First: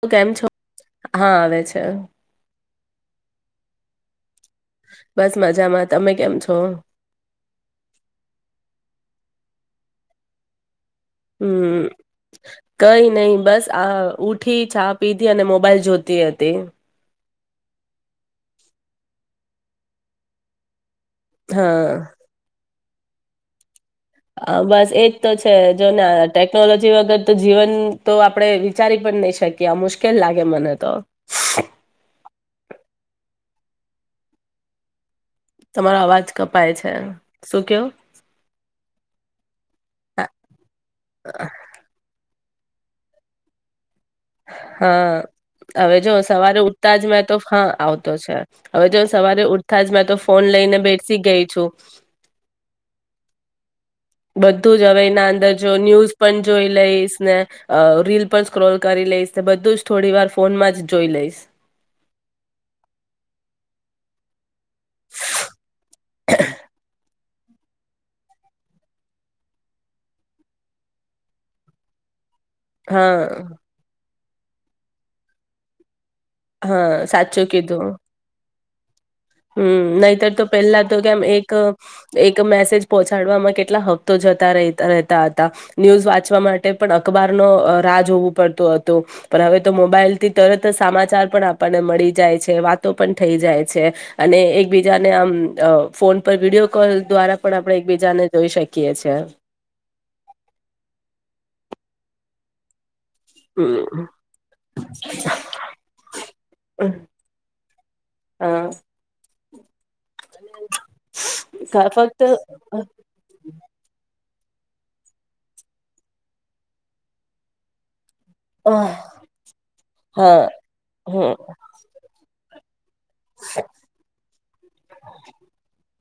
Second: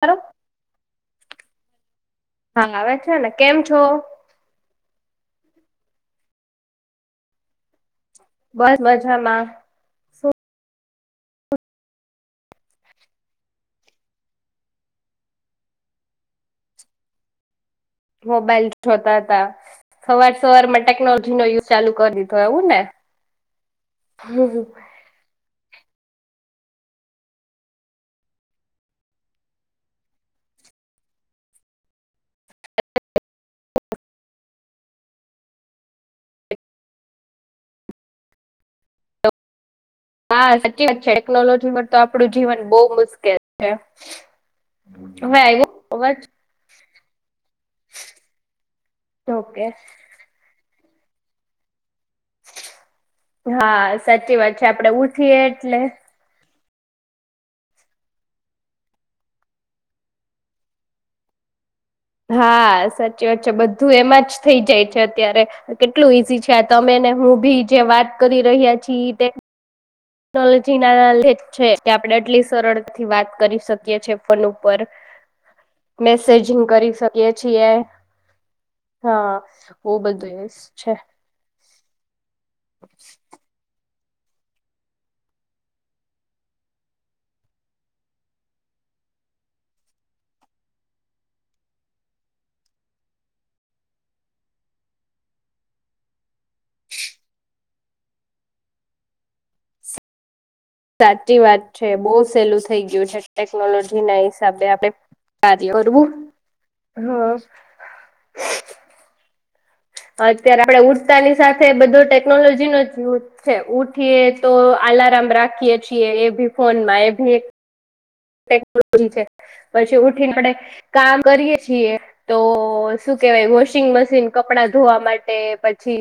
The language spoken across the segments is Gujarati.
તું કેમ હા છો હા આવે છે. છે. હા આવે છે ને કેમ છો. બસ મજામાં તમે કેમ છો. બસ મજામાં શું હમ કઈ નય બસ આ ઊઠી ચા પીધી અને મોબાઈલ જોતી હતી મોબાઈલ જોતા હતા સવાર સવાર મા ટેકનોલોજી નોયુઝ હા ચાલુ કરી દીધો એવું ને હ બસ એજ તો છે જોને ટેકનોલોજી વગર તો જીવન તો આપડે વિચારી પણ નહી શકીએ મુશ્કેલ લાગે મને તો તમારો અવાજ કપાય છે શું કેવો હા સાચી વાત છે ટેકનોલોજી તો આપડું જ જીવન બોવ મુશ્કેલ છે. હવે આવ્યો હા હવે જો અવાજ સવારે ઉઠતા જ મે તો હા આવતો છે હવે જો સવારે ઓકે ઉઠતા જ મે તો ફોન લઈને બેઠ સી ગઈ છું. હા સાચી વાત છે બધું જ આપડે હવે એના ઉઠીએ અંદર જો એટલે ન્યૂઝ પન જોઈ લઈશ ને અ રીલ પણ સ્ક્રોલ કરી લઈશ ને બધું જ થોડી વાર ફોનમાં જ જોઈ લઈશ હા સાચી વાત છે બધું એમાં જ થઈ જાય છે અત્યારે કેટલું ઈઝી છે આ તમેને હું ભી જે વાત કરી રહ્યા છીએ તે ટેક્નોલોજી ના લ છે આપે એટલીસ્ટ સરળ થી વાત હા કરી શકીએ છીએ ફન ઉપર મેસેજિંગ હા કરી શકીએ સાચું છીએ કીધું હા હમ બહુ નહીતર બધું તો એ પહેલા છે તો કેમ એક એક મેસેજ પહોંચાડવામાં કેટલા હક તો જતા રતા રહેતા હતા ન્યૂઝ વાંચવા માટે પણ અખબાર નો રાહ હોવું પડત હતું પણ હવે તો મોબાઈલ થી તરત સમાચાર પણ આપણને મળી જાય છે વાતો પણ થઈ જાય છે અને એકબીજાને આમ ફોન પર વિડીયો કોલ દ્વારા પણ આપણે એકબીજાને જોઈ શકીએ છેએ સાચી વાત છે બહુ સહેલું થઈ ગયું છે ટેકનોલોજી ના હિસાબે આપે કાર્ય કરવું હ હા અત્યારે આપડે ઉઠતાની સાથે કા બધો ફક્ત ટેકનોલોજી નો જ યુ છે ઉઠીએ તો આલારમ રાખીએે છીએ એ ભી ફોન માં એ ભી એક ટેકનોલોજી છે પછી ઉઠીને હા આપણે કામ હમ કરીએ છીએ તો શું કેહેવાય વોશિંગ મશીન કપડા ધોવા માટે પછી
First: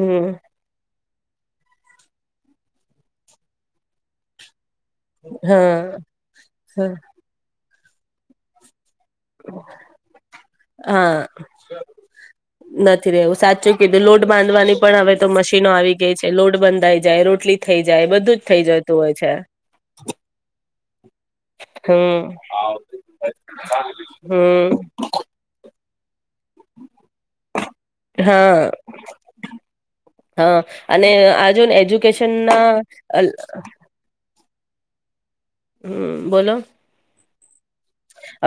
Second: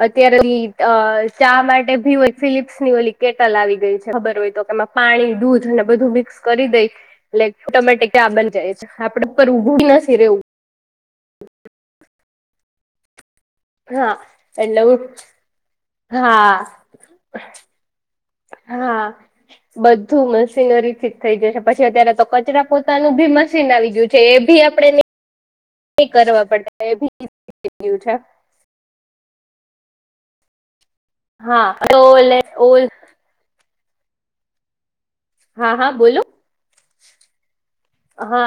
હમ અત્યારે ચા માટે ભી હોય ફિલિપ્સ ની ઓલી કેટલ આવી ગઈ છે ખબર હોય તો કેમાં પાણી દૂધ અને હા બધું મિક્સ કરી દઈ એટલે ઓટોમેટીક ચા બન કરીએ આપડે પર ઉભું નથી રહેવું હ [unintelligible] નથી રહેવુ સાચું કીધું હા લોડ બાંધવાની એટલે પણ હવે તો મશીનો આવી ગઈ છે હા લોડ બંધાઈ જાય રોટલી થઈ જાય બધું જ થઈ જતું હા હોય છે બધું મશીનરી થી જ થઈ જશે પછી અત્યારે તો હમ કચરા પોતાનું ભી મશીન આવી ગયું છે એ ભી હમ આપણે નહી કરવા પડે એ ભી ગયું છે હા હા અને આ જો હા તો એજ્યુકેશન ના ઓ હા હા હમ બોલો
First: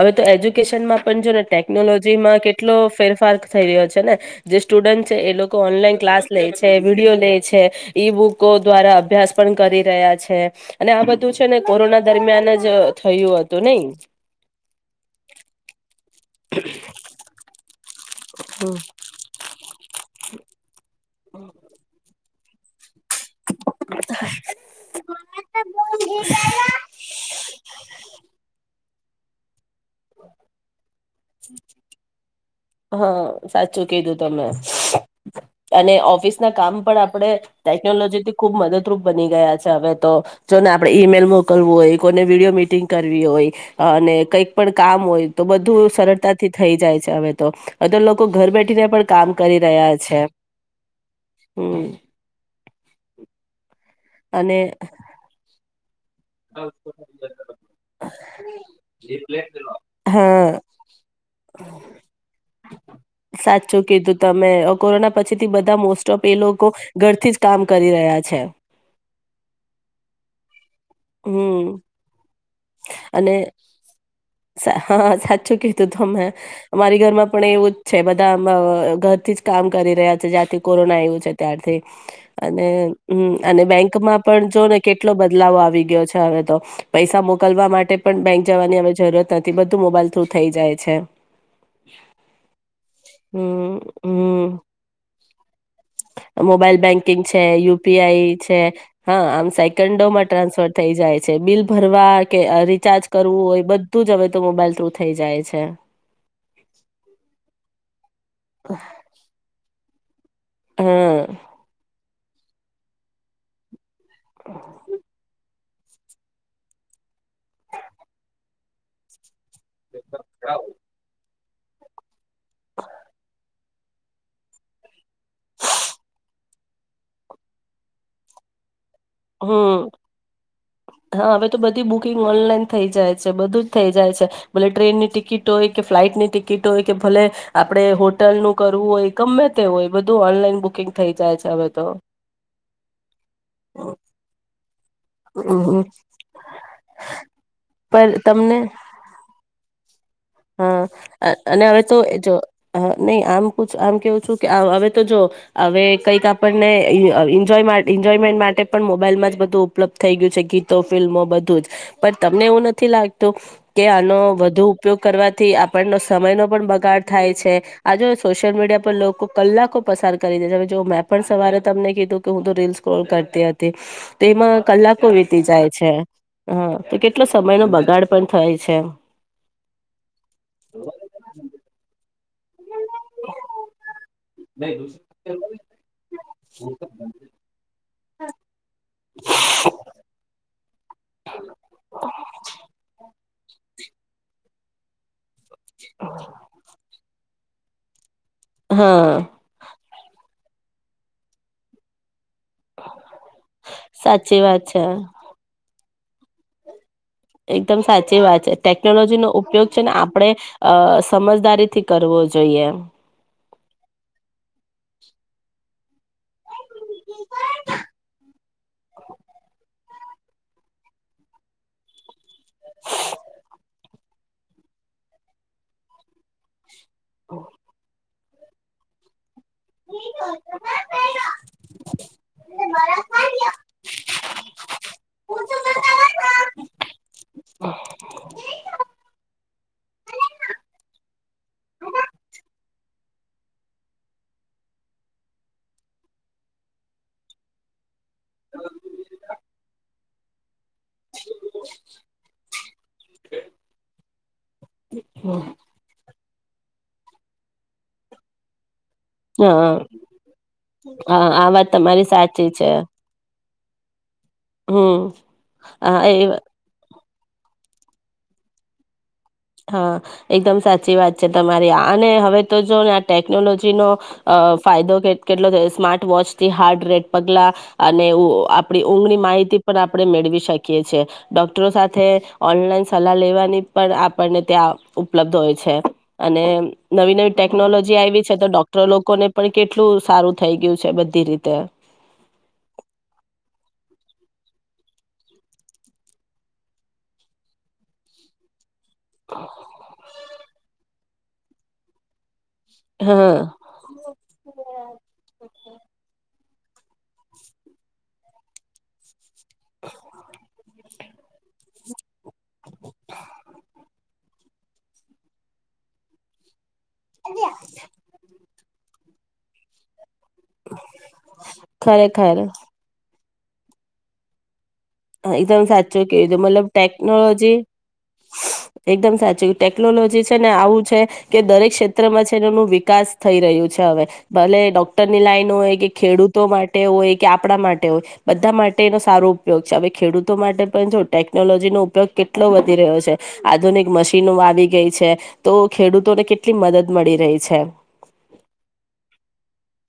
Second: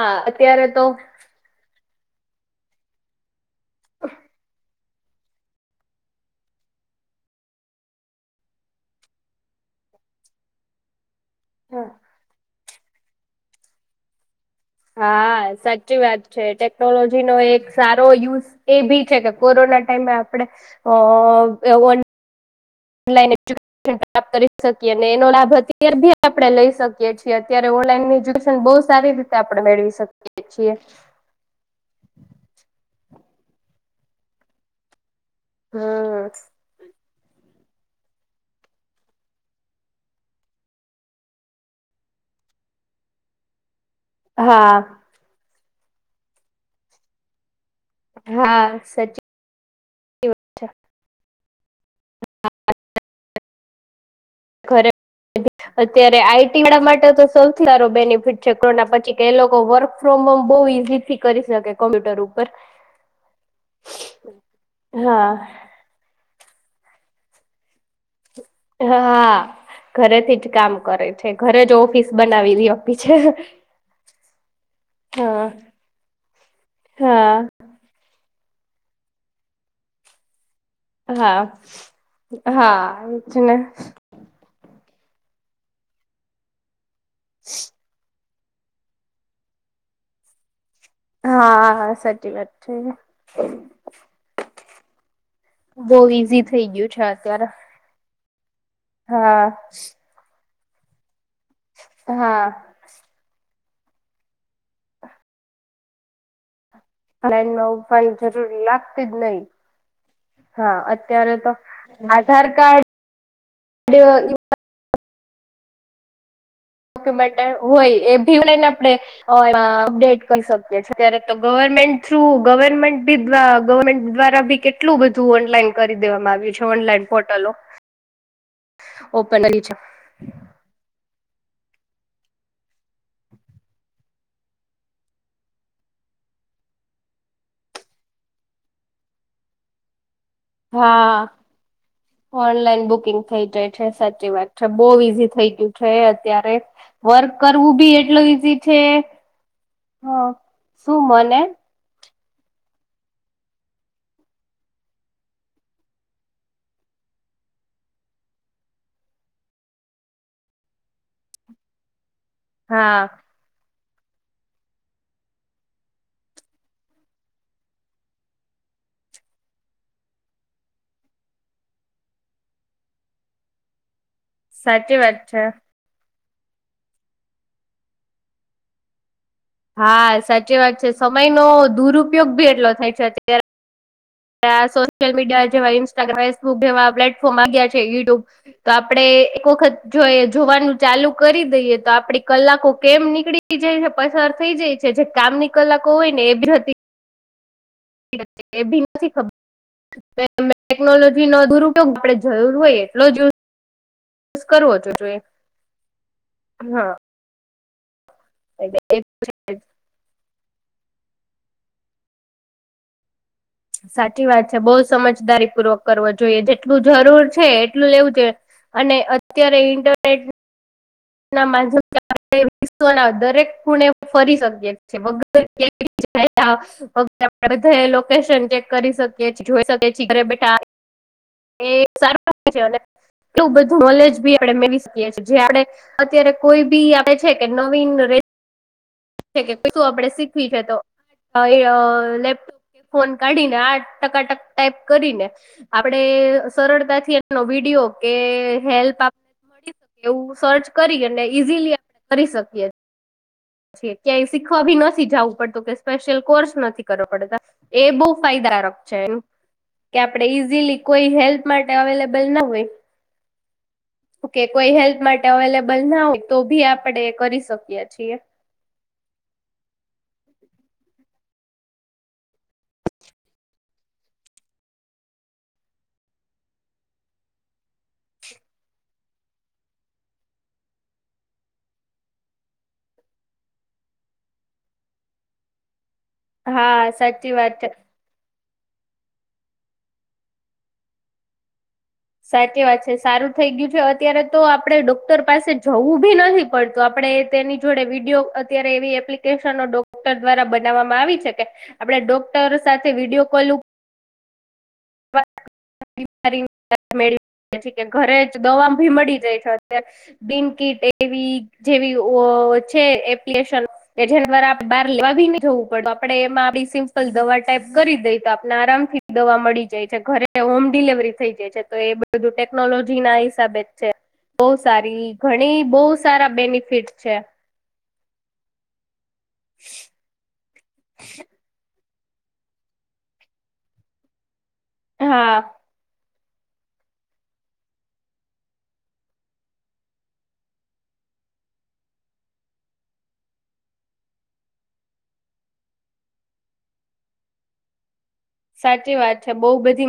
હવે તો અત્યારે એજ્યુકેશન તો માં પણ જો ને ટેક્ ટેકનોલોજીમાં કેટલો ફેરફાર થઈ રહ્યો છે ને જે સ્ટુડન્ટ છે એ લોકો ઓનલાઈન ક્લાસ લે છે વિડીયો લે છે ઈ બુકો દ્વારા અભ્યાસ પણ કરી રહ્યા છે અને આ બધ બધુ છે ને કોરોના દરમિયાન જ જ થયું હતું નય હા સાચી છે ટેકનોલોજી નો એક સા તો યુઝ હમ. એ ભી છે કે કોરોના ટાઈમે આપણે અ એવો ઓનલાઇન [inaudible] પ્રાપ્ત કરી શકીએ ને લાભ અત્યારે બી આપણે લઈ શકીએ છીએ અત્યારે ઓનલાઈન એજ્યુકેશન બોવ સારી રીતેતે આપણે મેળવી શકીએ છીએ હા સાચું કીધું તમે અને ઓફિસ ના હમ કામ પણ આપ આપણે ટેકનોલોજીથી ખુબ મદદરૂપ બની ગયા છે હવે તો જોને આપડે ઈમેલ મોકલવું હોય કોઈને વિડીયો મિટિંગ કરવી હોય અને કંઈક પણ હા કામ હોય તો બધું સરળતાથી થઈ જાય છે હવે તો અવે તો લોકો ઘર હા બેઠીને પણ સાચી વાત કામ કરી રહ્યા છે. હમ અને ઘરે અત્યારે આઈટી વાળા માટે તો સૌથી સારો બેનિફિટ છે કોરોના પછી કે એ લોકો વર્ક ફ્રોમ હોમ બહુ હા ઈઝીથી કરી શકે કોમ્પ્યુટર ઉપર સાચું કીધું તમે હા કો ઘરથી જ કામ કરી રહ્યા છે. હ હા ઘરેથી જ કામ કરે છે ઘરે જ હમ ઓફિસ બનાવી દી આપી છે અને હા સાચું કીધું તો અમે અમારી ઘરમાં હા પણ એવું જ છે. બધા આમ ઘરથી જ કામ કરી રહ્યા છે જાતે કોરોના આયવો છે હા ત્યારથી હા એજ ને અને બેંકમાં પણ જોને કેટલો બદલાવ આવી ગયો છે હવે તો પૈસા મોકલવા માટે પણ બેંક જવાની હવે જરૂરત નથી બધું મોબાઈલ થ્રુ થઈ જાય છે હા સાચી વાત છે હમ હમ બોવ ઈઝી થઈ મોબાઈલ ગયું છે બેંકિંગ અત્યારે યુપીઆઈ હા આમ સાયકન્ડોમાં ટ્રાન્સફર થઈ જાય. છે બિલ ભરવા કે હા રિચાર્જ કરવું હોય બ ધુ જ હવે તો મોબાઈલ થ્રુ થઇ જાય છે. હ નવ પણ જરૂર લાગતી જ નહીં. હા હ અત્યારે તો આધાર કાર્ડ [unintelligible] ડોકયુમેન્ટ હોય એ ભીવ લઈને આપડે અપડેટ કહી શકીએ છીએ અત્યારે તો ગવર્મેન્ટ તુ ગવર્મેન્ટ બીધવા ગવર્મેન્ટ દ્વારા બી કેટલું બધું ઓનલાઈન કરી દેવામાં આવ્યું છે ઓનલાઈન પોર્ટલો ઓપનરી છે. હમ હા હવે તો બધી બુકિંગ ઓનલાઈન થઈ જાય છે બધું જ થઈ જાય છે ભલે ટ્રેનની ટિકિટ હોય કે ફ્લાઈટ ની ટિકિટ હોય કે ભલે આપડે હોટલનું કરવું હોય ગમે તે હોય બધું ઓનલાઈન બુકિંગ થઈ હા, જાય છે હવે તો. ઓનલાઈન બુકિંગ થઈ જાય છે હમ, સાચી વાત છે બહુ ઈઝી થઈ થઈ હમ. ગયું અત્યારે વર્ક કરવું બી પર એટલું તમને ઈઝી છે. શું હા મને અને હવે તો જો નહી આમ પૂછ આમ કેવું છું કે હવે તો જો અવે કઈક આપણે ઈનેન્જોય એન્જોયમેન્ટ માટે પણ મોબાઈલમાં જ બધું ઉપલબ્ધ થઈ ગયું છે ગીતો ફિલ્મો બધું જ. પણ તમને એવું નથી હા લાગતું કે આનો વધુ ઉપયોગ કરવાથી આપણનો સમયનો પણ બગાડ થાય છે આ જો સોશિયલ મીડિયા પર લોકો કલાકો પસાર કરી દે છે જો મેં પણ સવારે તમને કીધું કે હું તો રીલ સ્કોલ કરતી હતી તેમાં સાચી કલાકો વાત વીતી જાય છે. હા તો કેટલો સમયનો બગાડ પણ થાય છે એમ. હા, સાચી વાત છે સમયનો દૂરપ ઉપયોગ ભી એટલો થાય છે અત્યારે. સોશિલ મીડિયા જેવા ઇન્સ્ટ્રાગ્રામ, ફેસબુક જેવા પ્લેટફોર્મમાં ગયા છે. યૂ ટ્યૂબ તો આ આપણે એક વખત જોયે જોવાનું ચાલુ કરી દઈએ તો આપડી કલાકો કેમ નીકળી પસાર થઈ જય છે જે કામ ની કલાકો હોય ને એ બી જતી એ બી નથી હા ખબર ત ટેકનોલોજી નો દુર ઉપયોગ આપડે જરૂર હોય એટલો જ સાચી યુઝ વાત કરવો છે. જોઈએ હા. એકદમ સાચી ચી વાત છે ટેકનોલોજીનો એ ઉપયોગ છે ને આપણે અ સમજદારીથી કરવો જોઈએ. સાચી વાત છે બહુ સમજદારી પૂર્વક કરવો જોઈએ જેટલું જરૂર છે એટલું લેવું જોઈએ અને અત્યારે ઇન્ટરનેટ ના માધ્યમ થી આપડે [unintelligible] દરેક ખુણે ફરી શકીએ [unintelligible] [unintelligible] લોક [unintelligible] કરી શક જોઈ શકીયે ઘરે બેઠા એ સારુ છે એવું બધું નોલેજ આપ મેળવી શકીએએ જે આપડણે અત્યારે કોઈ બી આપે છે કે નવીન ર કે શું આપે શીખવી છે તો અ લેપટોપ કે ફોન કાઢીને આ ટકાટક ટાઈપ કરીને આપડે સરળતાથી એનો વિડીયો કે હેલ્પ આપ મળી શકે એવું સર્ચ કરીને ઈઝીલી આપણે કરી શકીએ. છે ક્યાંય શીખવા ભી નથી જવું પડતું કે સ્પેશિયલ કોર્સ નથી કરવો પડ તા એ બહુ ફાયદાારક છે હા કે આપણેે ઈઝીલી કોઈ હા હેલ્પ આ વાત માટે તમારી અવેલેબલ ના સાચી હોય છે ઓકે કોઈ હેલ્પ હમ માટે અવેલેબલ હા ના હોય એ તો ભી આપડે કરી શકીએ છે એ. હા એકદમ સાચી વાત છે તમારી આ અને હવે તો જો ને આ ટેકનોલોજીનો અ ફાયદો કેટલો થ સ્માર્ટ વોચથી હાર્ડ રેટ પગલાં અને આપણી ઊંઘની માહિતી પણ આપણે મેળવી શકીએ છેીએ ડોક્ટરો સાથે ઓનલાઈન સલાહ લેવાની પણ આપણને ત્યાં ઉપલબ્ધ હોય છે. અને હા નવી નવી સાચી વાત છે ટેકનોલોજી આયવી છે તો ડોક લોકોને પણ કેટલું સારું થઈ ગયું છે બધી રીતે. સાચી વાત છે સારું થઈ ગયું છે અત્યારે તો આપડે ડોક્ટર પાસે જવું બી નથી પડતું આપડે તેની જોડે વિડીયો અત્યારે એવી એપ્લિકેશનો ડોક્ટર દ્વારા બનાવવામાં આવી છે. આપડે ડો ક્ટર સાથે વિડિયો હા કોલ [unintelligible] [unintelligible] ઘરે જ દવા ભી મળી જાય. બિનકિટ એવી જેવીઓ ઓ છે એપ્લિકેશન જર દ્વારા બાર લેવા ભી ન જવું પડ આપડે એમાં આપડી સિમ્સ લ દવા ટાઈપ કરી દઈ તો આપણે આરામથી દવા મળી જાય છે ઘરે હોમ ડિલવરી થઈ જાય છે તો એ બધું ખરેખર ટેકનોલોજી ના તા બેચ છેે બઉ સારી ઘણી એકદમ બહુ સાચું સારા કીધું મતલબ બેનિફિટ છે. ટેકનોલોજી એકદમ સાચું ટેકનોલોજી છે ને આવું છે કે દરેક ક્ષેત ત્રમાં છે એનું વિકાસ થઈ રહ્યું છે હવે. ભલે ડોક્ટર ની હા. લાઈન હોય કે ખેડૂત તો માટે હોય કે આપડા માટે હોય બધા માટે એનો સારો ઉપયોગ છે. ખેડૂતો માટે પણ જો ટેકનોલોજીનો ઉપયોગ કેટલો વધી રહ્યો છે આધુનિક મશીનો આવી ગઈ છે તો ખેડૂતોને કેટલી મદદ મળી રહી છે. સાચી વાત છે બઉ બધી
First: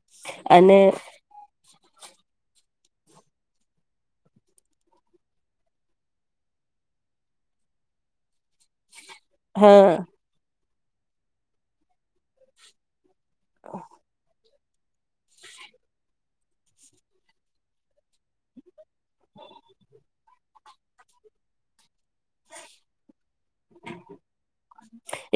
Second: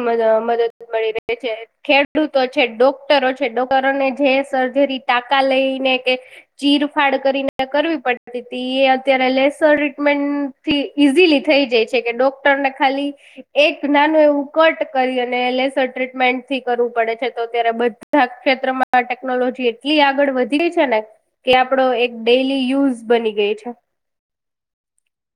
અને મદદ મળી રહી છે ખેડૂતો છે ડો ક્ટરો છે ડોક્ટરોને જે સર્જરી ટાકા લઈને કે ચીરફાડ કરીને કરવી પડતી હતી એ ત્યારે લેસ હા ટ્રીટમેન્ટ થી ઈઝીલી થઈ જાય છે કે ડોક્ટરને ખાલી એક નાનું એવું કટ કરી અને લેસર ટ્રીટમેન્ટ થી કરવું પડે છે તો ત્યારે બધા ક્ષેત્રમાં ટેકનોલોજી એટલી આગળ વધી છે ને કે આપડો એક ડેલી યુઝ બની ગય છે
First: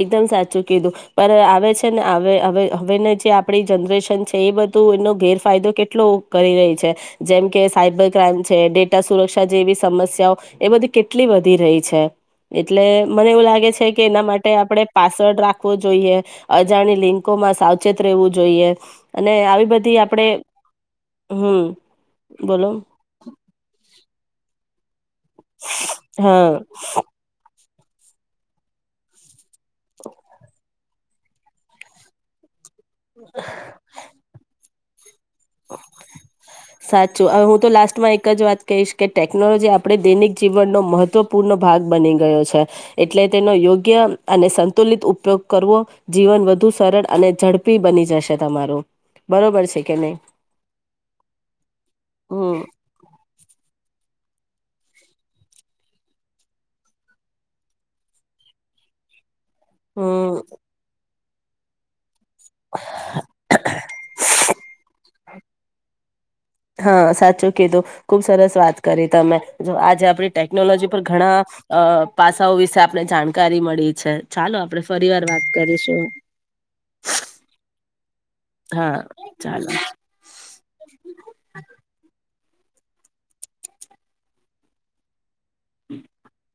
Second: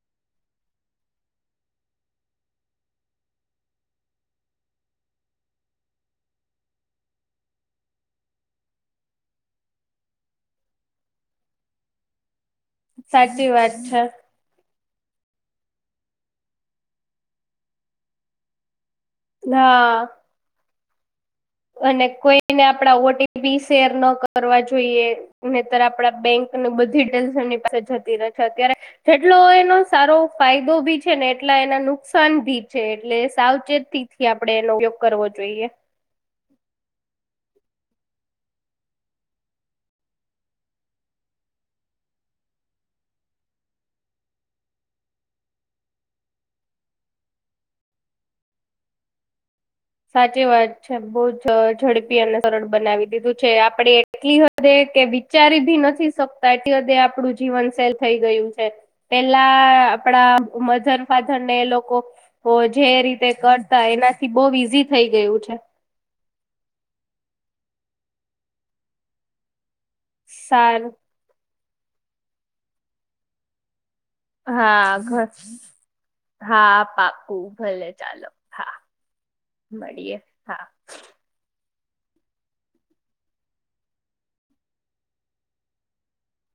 એકદમ સાચું કીધું પણ આવે છે ને હવે હવે ન જે આપડી જનરેશન છે એ બધું એનો ગેરફાયદો કેટલો કરી રહી છે જેમ કે સાયબર ક્રાઈમ છે ડેટા સુરક્ષા જે એવી સમસ્યાઓ એ બધી કેટલી વધી રહી છે એટલે મને એવું સાચી લાગે વાત છે કે એના માટે આપડે પાસવર્ડ રાખવો જોઈએ અજાણી લિંકોમાં સાવચેત રહેેવું જોઈએ. અને આવી હા બધી આપડે અને કોઈને આપડા ઓટીપી શેર ન કરવા જો ઈએ નેતર આપડા હા બેંકની બધી ટેલ્સ એની પા જતી રહે છે અત્યારે જેટલો એનો સારો ફાયદો ભી છે ને એટલા એને નુકસાન ભી ચે એટલે સાવચેતીથી આપડે એનો ઉપયોગ કરવો જોઈએ. સાચું હું તો લાસ્ટમાં એક જ વાત કહીશ કે ટેકનોલોજી આપડે દૈનિક જીવનનો મહત્વપૂર્ણ ભાગ બની ગયો છે એટલે તેનો યોગ્ય અને સંતુલિત ઉપયોગ કરવો જીવન વધુ સરળ અને ઝડપી બની જશે તમારુ બરોબર છે કે નહી સાચી વાત છે બોવ જ ઝડપી અને હમ સરળ બનાવી દીધું છે આપડે એટલી હદે કે વિચારી ભી નથી શકતા એટલી હદે આપડું જીવન શેલ થઈ ગયું છે. પેલા આપડા હમ વજન ફાધરને એ લોકો ઓ જે રીતે કરતા એનાથી બોવી થઈ ગયું છે. હા સાચું કીધું ખુબ સરસ વાત કરી તમે જો આજે આપડી ટેકનોલોજી સારું પર ઘણા અ પાસાઓ વિશે આપને જાણકારી મળી છે ચાલો હા આપણે ફરી વાર ઘ વાત કરીશું હા પાકુ ભલે ચાલો હા ચાલ મળીએ હા [inaudible]